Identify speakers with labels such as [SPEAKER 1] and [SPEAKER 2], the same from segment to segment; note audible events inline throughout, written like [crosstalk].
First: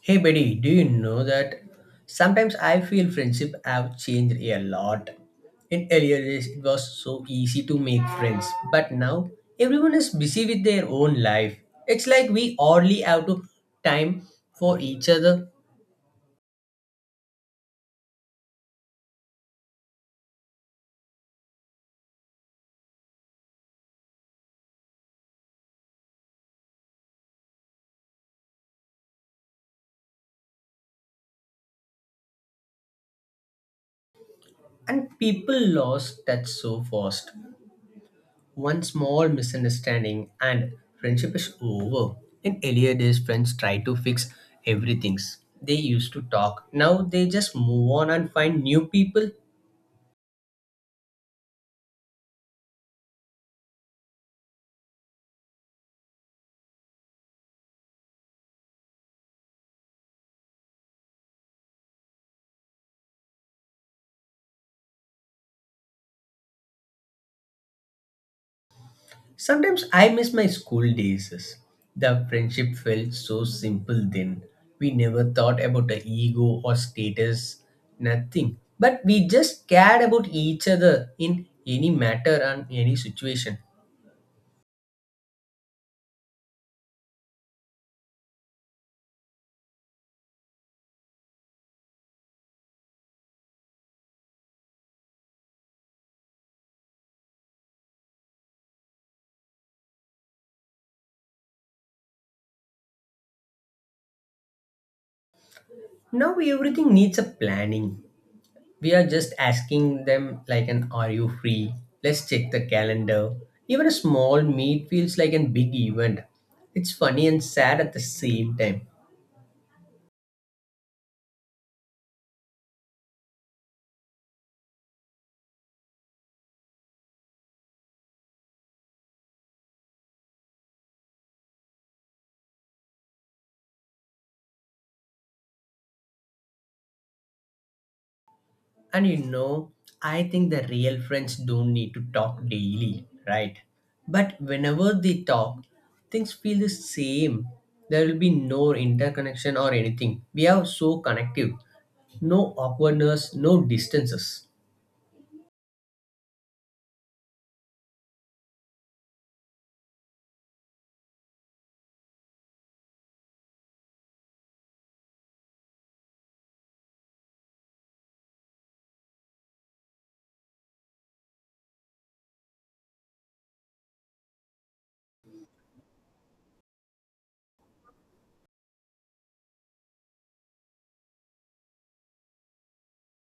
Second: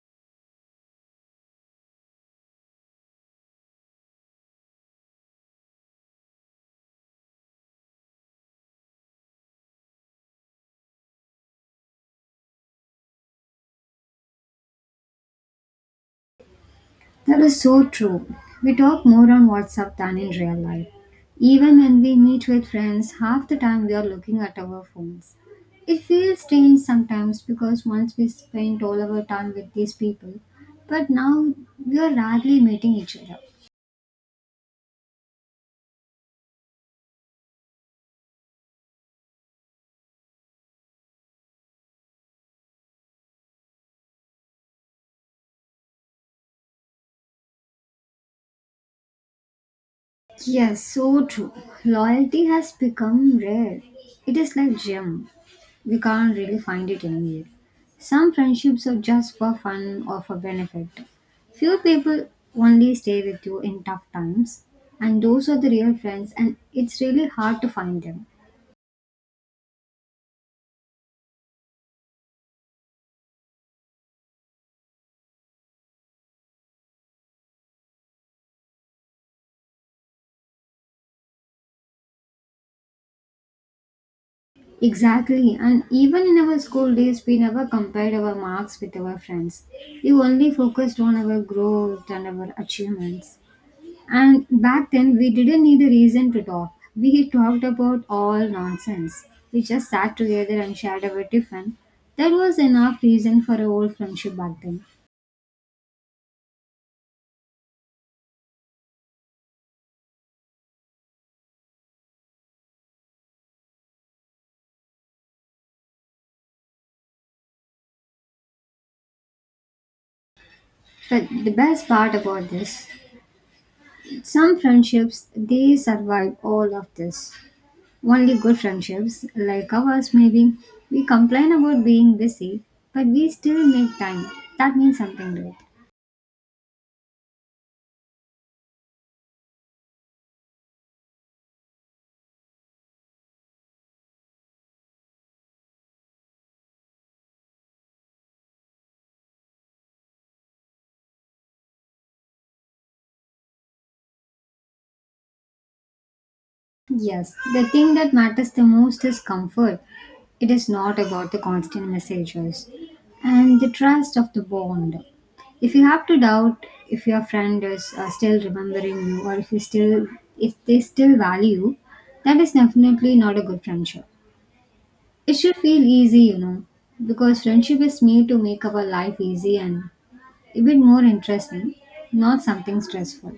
[SPEAKER 1] Hey buddy, do you know that sometimes I feel friendship have changed a lot? In earlier days, it was so easy to make friends, but now everyone is busy with their own life. It's like we hardly have to time for each other,
[SPEAKER 2] That is so true. We talk more on WhatsApp than in real life. Even when we meet with friends, half the time we are looking at our phones. It feels strange sometimes because once we spent all our time with these people, but now we are rarely meeting each other.
[SPEAKER 1] and people lost touch so fast. One small misunderstanding and friendship is over. In earlier days, friends try to fix everything. They used to talk. Now they just move on and find new people.
[SPEAKER 2] Yes, so true. Loyalty has become rare. It is like gem. We can't really find it anywhere. Some friendships are just for fun or for benefit. Few people only stay with you in tough times, and those are the real friends, and it's really hard to find them.
[SPEAKER 1] Sometimes I miss my school days. The friendship felt so simple then. We never thought about the ego or status, nothing. But we just cared about each other in any matter and any situation.
[SPEAKER 2] Exactly, and even in our school days, we never compared our marks with our friends. We only focused on our growth and our achievements. And back then, we didn't need a reason to talk. We talked about all nonsense. We just sat together and shared our tiffin. That was enough reason for a old friendship back then.
[SPEAKER 1] Now everything needs a planning. We are just asking them like an are you free? Let's check the calendar. Even a small meet feels like an big event. It's funny and sad at the same time.
[SPEAKER 2] But the best part about this, some friendships they survive all of this. Only good friendships, like ours maybe, we complain about being busy, but we still make time. That means something great.
[SPEAKER 1] And you know, I think the real friends don't need to talk daily, right? But whenever they talk, things feel the same. There will be no interconnection or anything. We are so connective. No awkwardness, no distances.
[SPEAKER 2] Yes, the thing that matters the most is comfort. It is not about the constant messages and the trust of the bond. If you have to doubt if your friend is still remembering you, or if they still value you, that is definitely not a good friendship. It should feel easy, you know, because friendship is made to make our life easy and a bit more interesting, not something stressful.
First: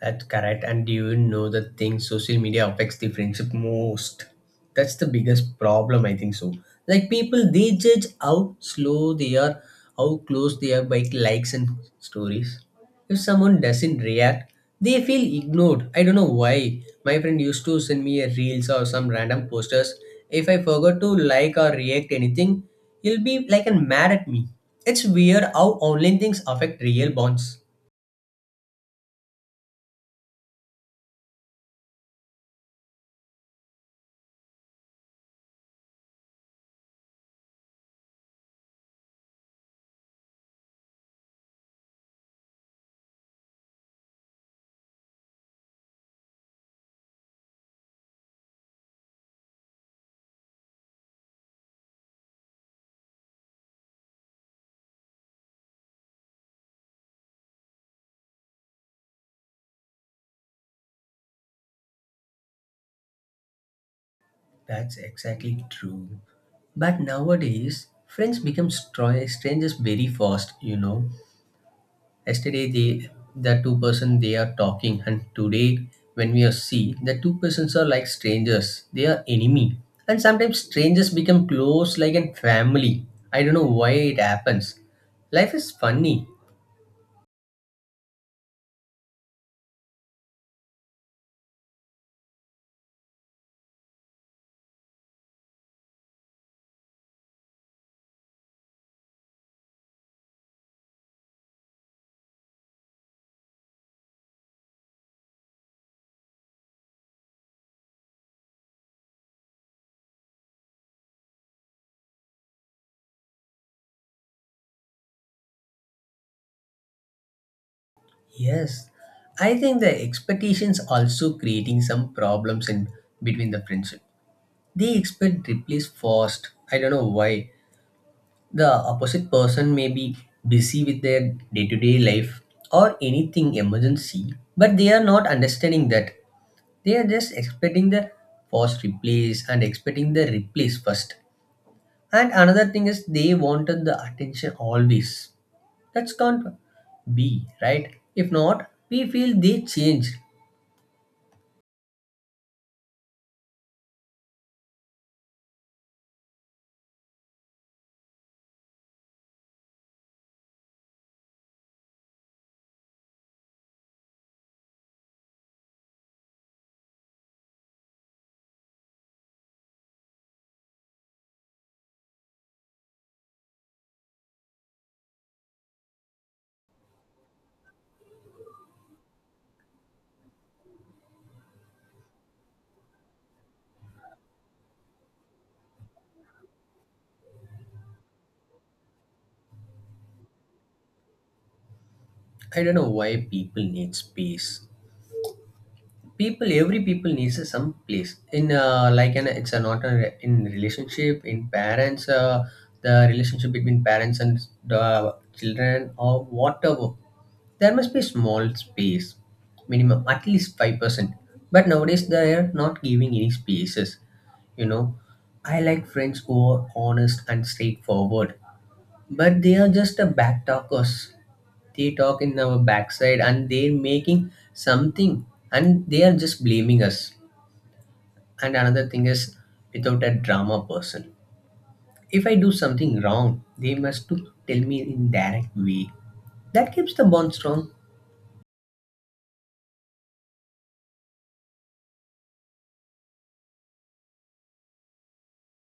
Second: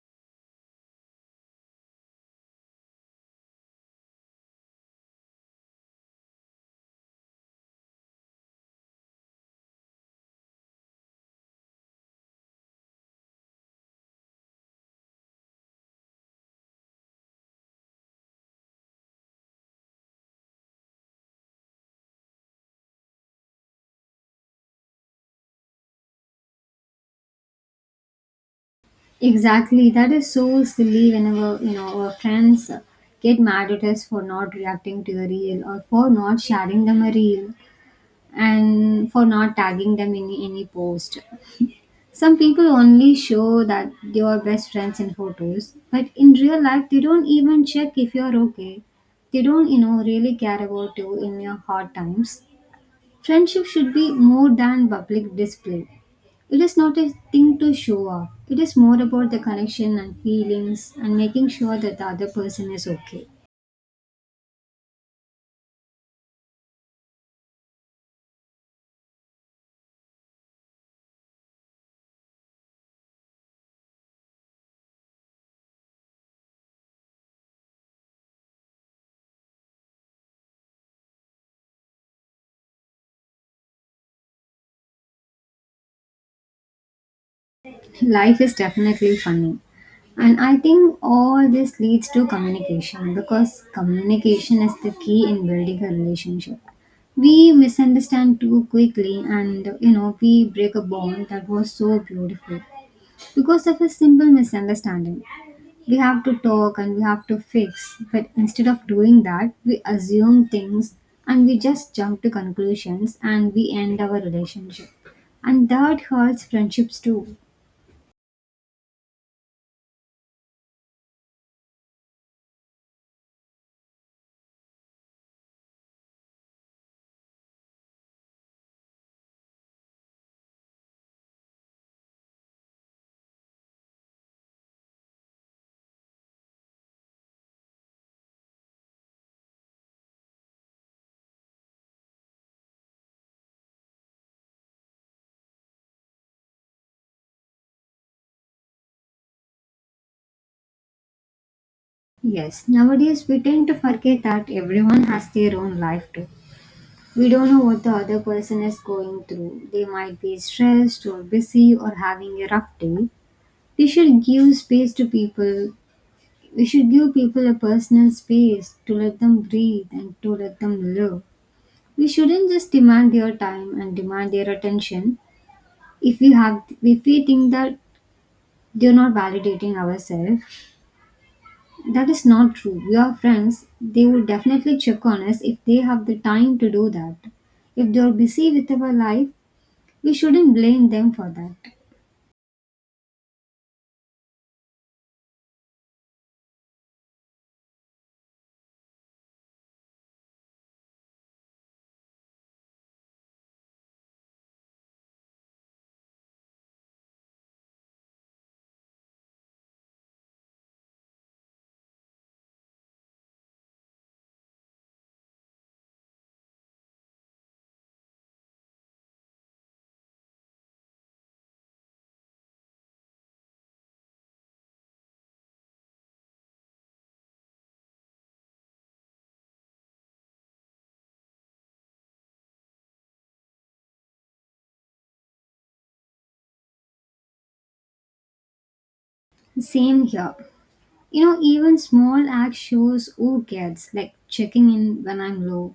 [SPEAKER 1] That's correct. And do you know the thing social media affects the friendship most? That's the biggest problem, I think so. Like people, they judge how slow they are, how close they are by likes and stories. If someone doesn't react, they feel ignored. I don't know why. My friend used to send me a reels or some random posters. If I forgot to like or react anything, he'll be like and mad at me. It's weird how online things affect real bonds.
[SPEAKER 2] Exactly. That is so silly whenever, you know, our friends get mad at us for not reacting to the reel or for not sharing them a reel and for not tagging them in any post. Some people only show that they are best friends in photos, but in real life they don't even check if you're okay. They don't, you know, really care about you in your hard times. Friendship should be more than public display. It is not a thing to show off. It is more about the connection and feelings and making sure that the other person is okay.
[SPEAKER 1] That's exactly true. But nowadays, friends become strangers very fast. You know, yesterday they the two-person they are talking, and today when we are see the two persons are like strangers. They are enemy, and sometimes strangers become close like a family. I don't know why it happens. Life is funny.
[SPEAKER 2] [laughs] Life is definitely funny. And I think all this leads to communication because communication is the key in building a relationship. We misunderstand too quickly, and you know we break a bond that was so beautiful because of a simple misunderstanding. We have to talk and we have to fix, but instead of doing that, we assume things and we just jump to conclusions and we end our relationship. And that hurts friendships too.
[SPEAKER 1] Yes, I think the expectations also creating some problems in between the friendship. They expect replies fast. I don't know why. The opposite person may be busy with their day to day life or anything emergency, but they are not understanding that. They are just expecting the first replace and expecting the replace first. And another thing is they wanted the attention always. That's can't be, right? If not, we feel they change.
[SPEAKER 2] Yes, nowadays we tend to forget that everyone has their own life too. We don't know what the other person is going through. They might be stressed or busy or having a rough day. We should give space to people. We should give people a personal space to let them breathe and to let them live. We shouldn't just demand their time and demand their attention if we think that they're not validating ourselves. That is not true. We are friends. They will definitely check on us if they have the time to do that. If they are busy with our life, we shouldn't blame them for that.
[SPEAKER 1] I don't know why people need space. People every people needs a some place in like an it's a not a, in relationship in parents the relationship between parents and the children or whatever there must be small space minimum at least 5%, but nowadays they are not giving any spaces, you know. I like friends who are honest and straightforward, but they are just a back talkers. They talk in our backside and they're making something and they are just blaming us. And another thing is without a drama person, if I do something wrong they must to tell me in direct way. That keeps the bond strong.
[SPEAKER 2] Same here. You know, even small act shows who cares, like checking in when I'm low.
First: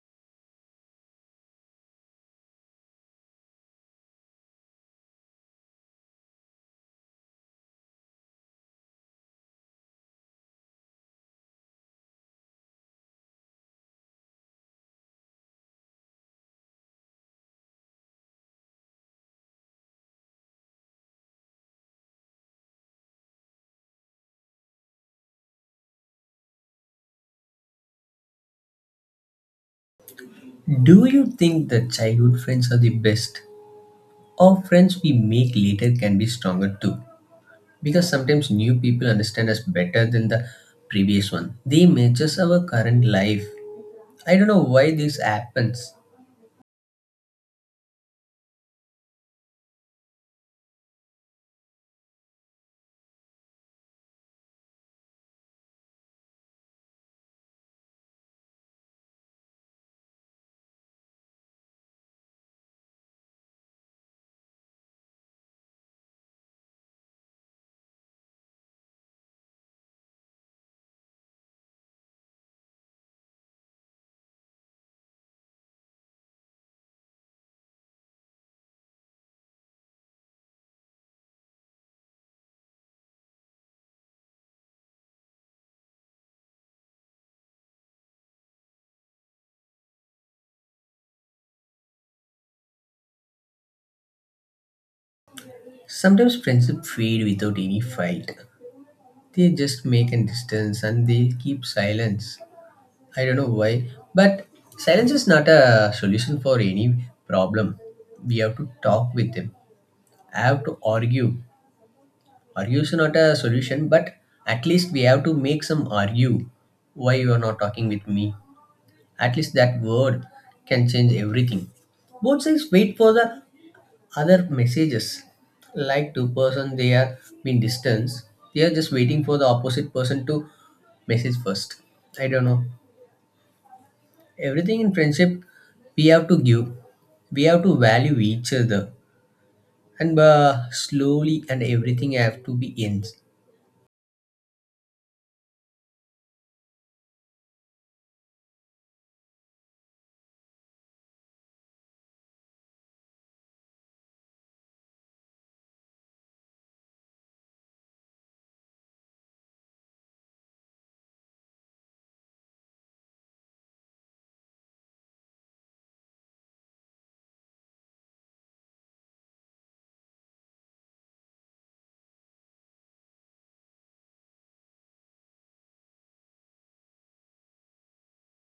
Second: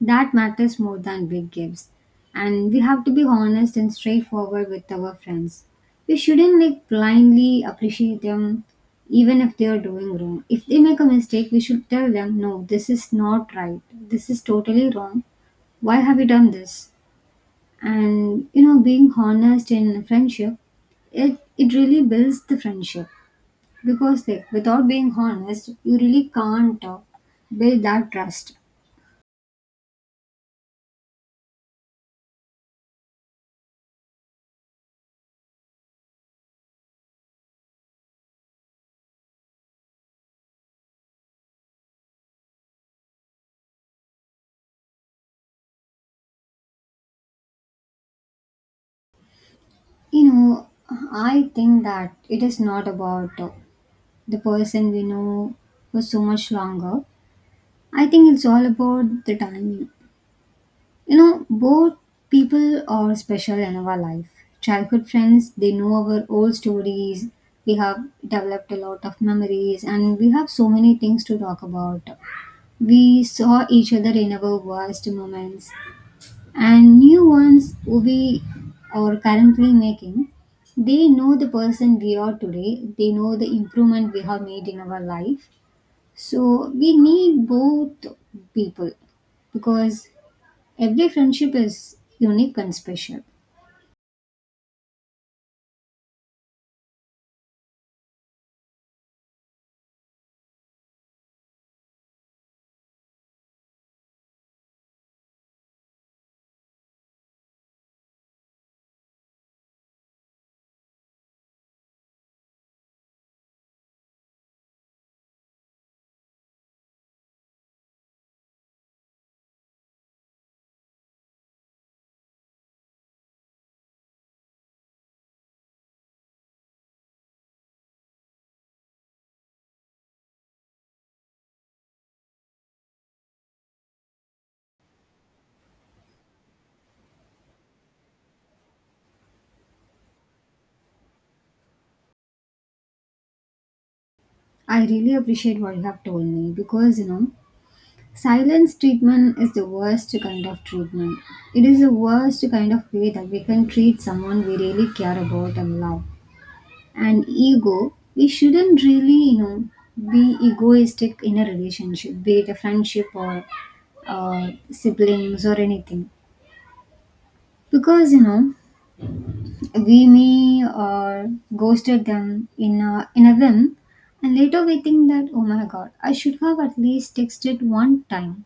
[SPEAKER 2] That matters more than big gifts. And we have to be honest and straightforward with our friends. We shouldn't like blindly appreciate them even if they are doing wrong. If they make a mistake, we should tell them, no, this is not right. This is totally wrong. Why have you done this? And you know, being honest in friendship, it really builds the friendship, because like without being honest, you really can't build that trust.
[SPEAKER 1] Do you think that childhood friends are the best, or friends we make later can be stronger too? Because sometimes new people understand us better than the previous one. They matches our current life. I don't know why this happens.
[SPEAKER 2] You know, I think that it is not about the person we know for so much longer. I think it's all about the timing. You know, both people are special in our life. Childhood friends, they know our old stories. We have developed a lot of memories and we have so many things to talk about. We saw each other in our worst moments, and new ones we are currently making, they know the person we are today. They know the improvement we have made in our life, so we need both people, because every friendship is unique and special.
[SPEAKER 1] Sometimes friendship fade without any fight. They just make a distance and they keep silence. I don't know why, but silence is not a solution for any problem. We have to talk with them. I have to argue. Argue is not a solution, but at least we have to make some argue. Why you are not talking with me? At least that word can change everything. Both sides wait for the other messages, like two-person they are being distance, they are just waiting for the opposite person to message first. I don't know, everything in friendship we have to give, we have to value each other, and slowly and everything have to be in.
[SPEAKER 2] I really appreciate what you have told me, because you know silence treatment is the worst kind of treatment. It is the worst kind of way that we can treat someone we really care about and love. And ego, we shouldn't really, you know, be egoistic in a relationship, be it a friendship or siblings or anything. Because you know, we may ghosted them in a whim, and later we think that oh my god, I should have at least texted one time.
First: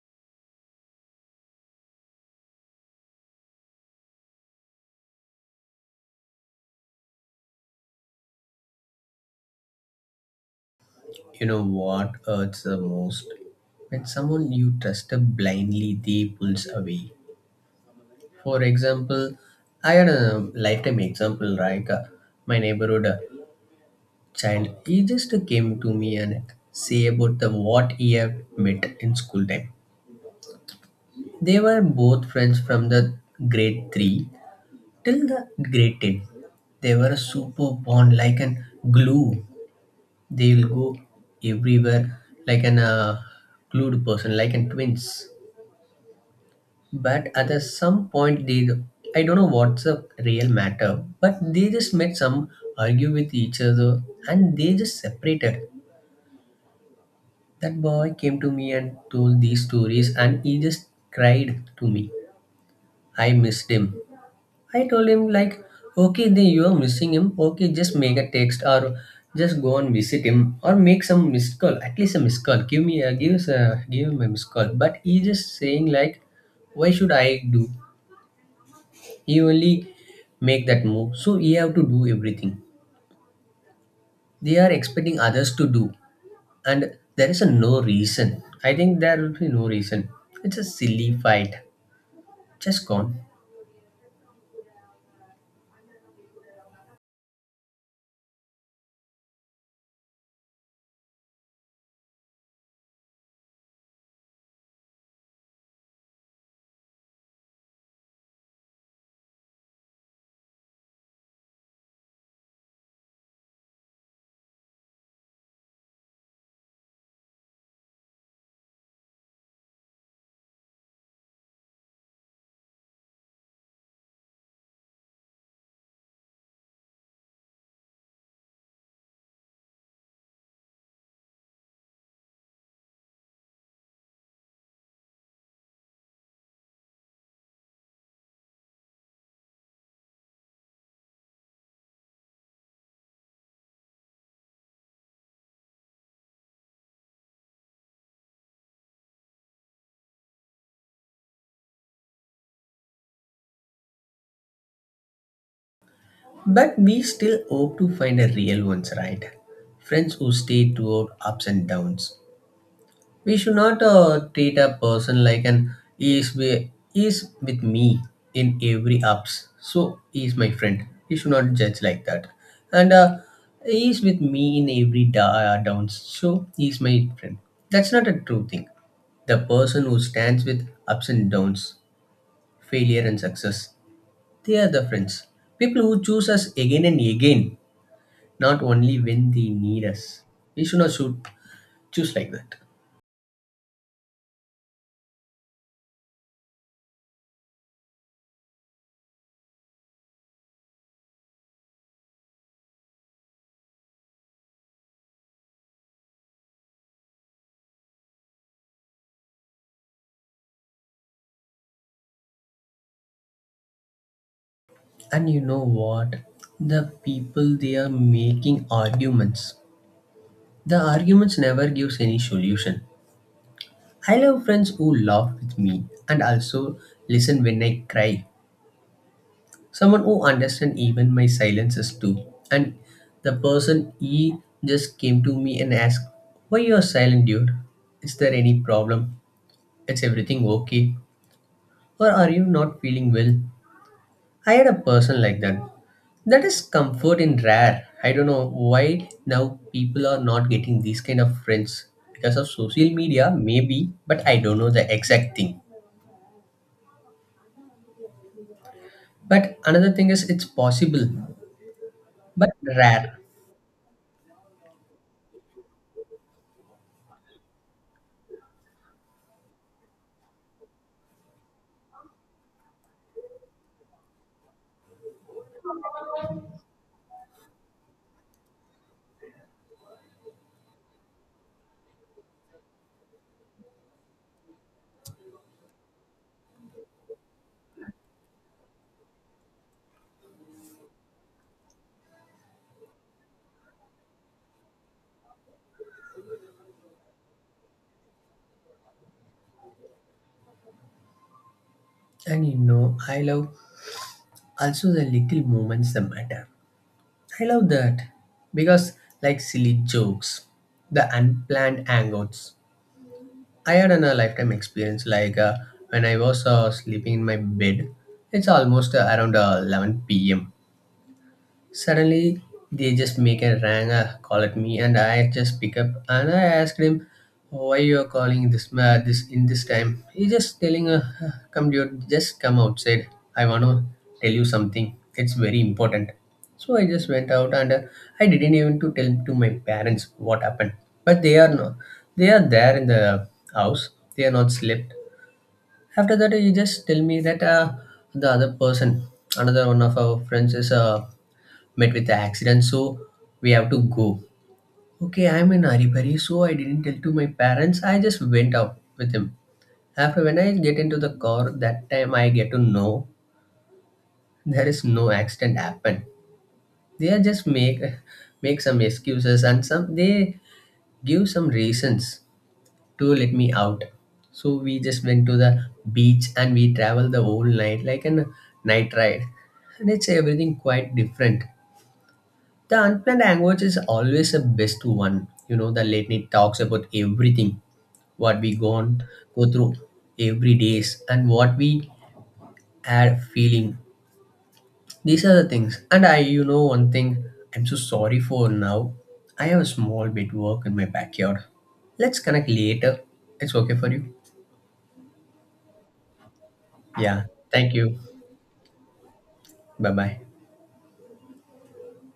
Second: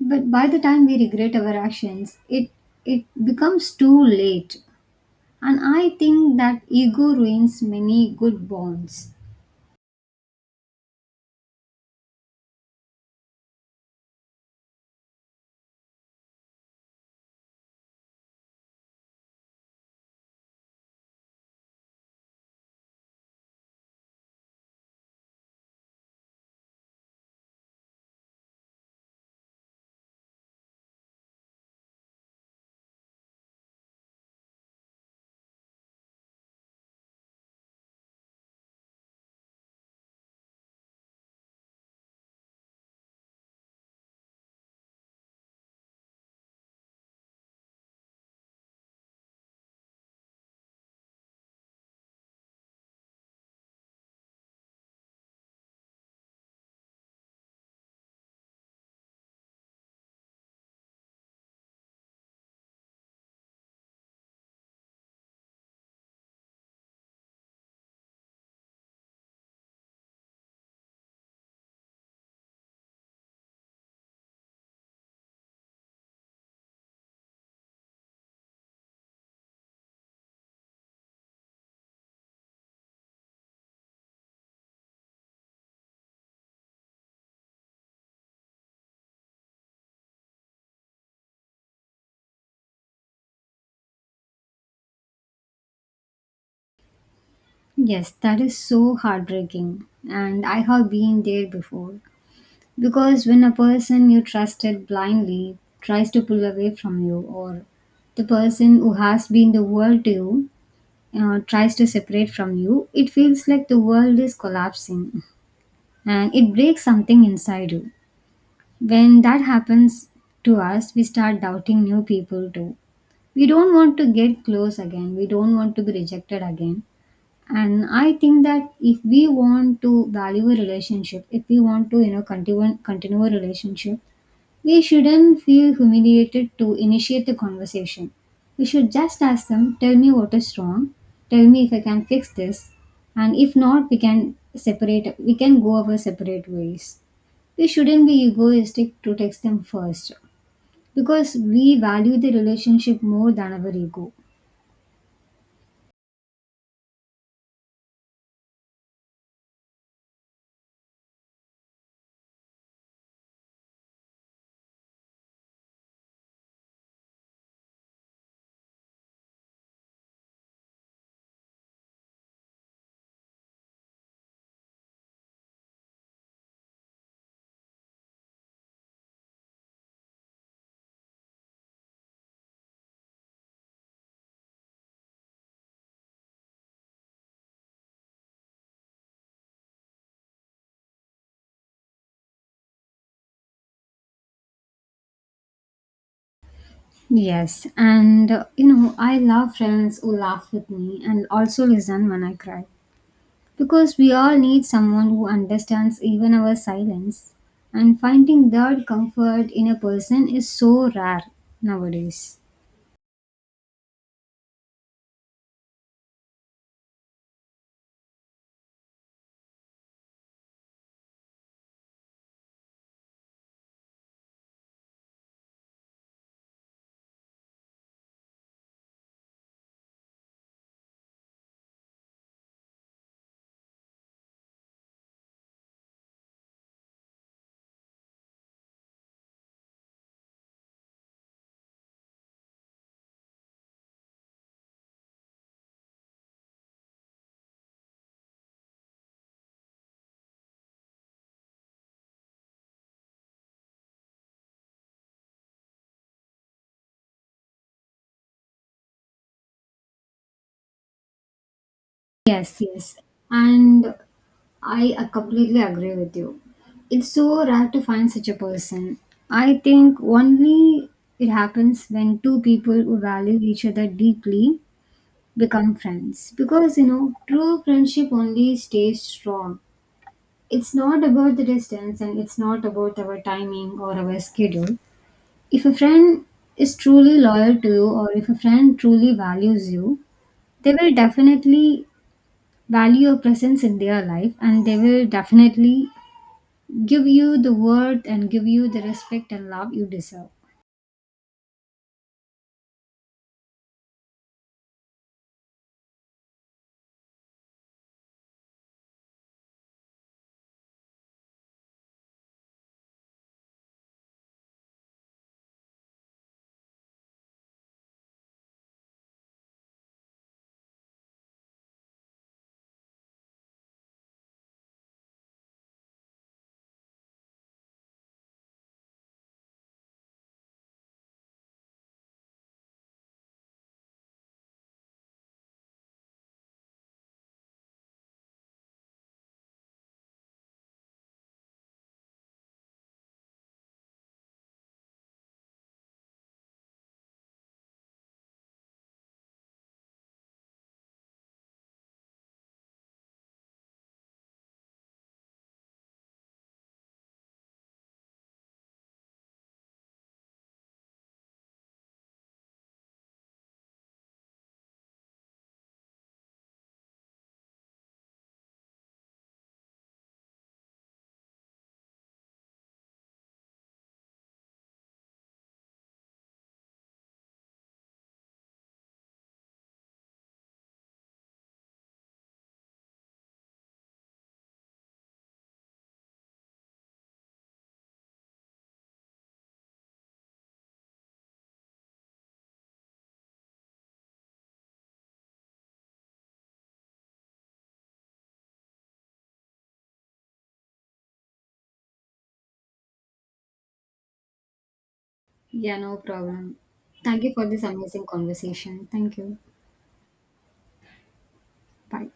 [SPEAKER 2] But by the time we regret our actions, it becomes too late, and I think that ego ruins many good bonds.
[SPEAKER 1] You know what hurts the most? When someone you trust blindly they pulls away. For example, I had a lifetime example like my neighborhood child, he just came to me and say about the what he have met in school time. They were both friends from the grade three till the grade ten. They were super bond like an glue. They will go everywhere like an glued person, like an twins. But at a some point, they I don't know what's the real matter, but they just met some argue with each other and they just separated. That boy came to me and told these stories, and he just cried to me. I missed him. I told him, like, okay, then you are missing him. Okay, just make a text or just go and visit him or make some missed call. At least a missed call. Give me a give us a give him a missed call. But he just saying like, why should I do? He only make that move. So he have to do everything. They are expecting others to do, and there is a no reason. I think there will be no reason. It's a silly fight. Just gone.
[SPEAKER 2] Yes, that is so heartbreaking, and I have been there before. Because when a person you trusted blindly tries to pull away from you, or the person who has been the world to you tries to separate from you, it feels like the world is collapsing and it breaks something inside you. When that happens to us, we start doubting new people too. We don't want to get close again, we don't want to be rejected again. And I think that if we want to value a relationship, if we want to, you know, continue a relationship, we shouldn't feel humiliated to initiate the conversation. We should just ask them, tell me what is wrong, tell me if I can fix this, and if not, we can separate, we can go our separate ways. We shouldn't be egoistic to text them first, because we value the relationship more than our ego.
[SPEAKER 1] But we still hope to find a real ones, right? Friends who stay throughout ups and downs. We should not treat a person like an he is with me in every ups. So he is my friend. He should not judge like that. And he is with me in every downs. So he is my friend. That's not a true thing. The person who stands with ups and downs, failure and success. They are the friends. People who choose us again and again, not only when they need us. We should not should choose like that.
[SPEAKER 2] Yes, and you know, I love friends who laugh with me and also listen when I cry, because we all need someone who understands even our silence, and finding that comfort in a person is so rare nowadays.
[SPEAKER 1] And you know what? The people they are making arguments. The arguments never gives any solution. I love friends who laugh with me and also listen when I cry. Someone who understand even my silences too. And the person he just came to me and asked, why you are silent, dude? Is there any problem? It's everything okay? Or are you not feeling well? I had a person like that. That is comfort in rare. I don't know why now people are not getting these kind of friends because of social media, maybe, but I don't know the exact thing. But another thing is it's possible, but
[SPEAKER 2] Yes, yes,
[SPEAKER 1] rare.
[SPEAKER 2] and I completely agree with you. It's so rare to find such a person. I think only it happens when two people who value each other deeply become friends, because you know true friendship only stays strong. It's not about the distance and it's not about our timing or our schedule. If a friend is truly loyal to you, or if a friend truly values you, they will definitely value your presence in their life, and they will definitely give you the worth and give you the respect and love you deserve.
[SPEAKER 1] And you know, I love also the little moments that matter. I love that because, like silly jokes, the unplanned hangouts, I had an, a lifetime experience like when I was sleeping in my bed. It's almost around 11 p.m. Suddenly, they just make a rang, call at me, and I just pick up and I asked him why you are calling this in this time. He just telling, come dude, just come outside. I wanna tell you something. It's very important. So I just went out and I didn't even to tell to my parents what happened. But they are no, they are there in the house. They are not slept. After that, he just tell me that the other person, another one of our friends, is met with the accident, so we have to go. Okay, I'm in haribari, so I didn't tell to my parents, I just went out with him. After when I get into the car, that time I get to know there is no accident happened. They are just make some excuses and some they give some reasons to let me out. So we just went to the beach and we traveled the whole night like a night ride, and it's everything quite different. The unplanned language is always the best one. You know, the late night talks about everything, what we go through every days, and what we are feeling. These are the things. And I, you know, one thing I'm so sorry for now. I have a small bit work in my backyard. Let's connect later. It's okay for you.
[SPEAKER 2] Yeah, no problem. Thank
[SPEAKER 1] Yeah.
[SPEAKER 2] you for this
[SPEAKER 1] Thank you.
[SPEAKER 2] amazing conversation, thank you.
[SPEAKER 1] Bye bye.
[SPEAKER 2] Bye.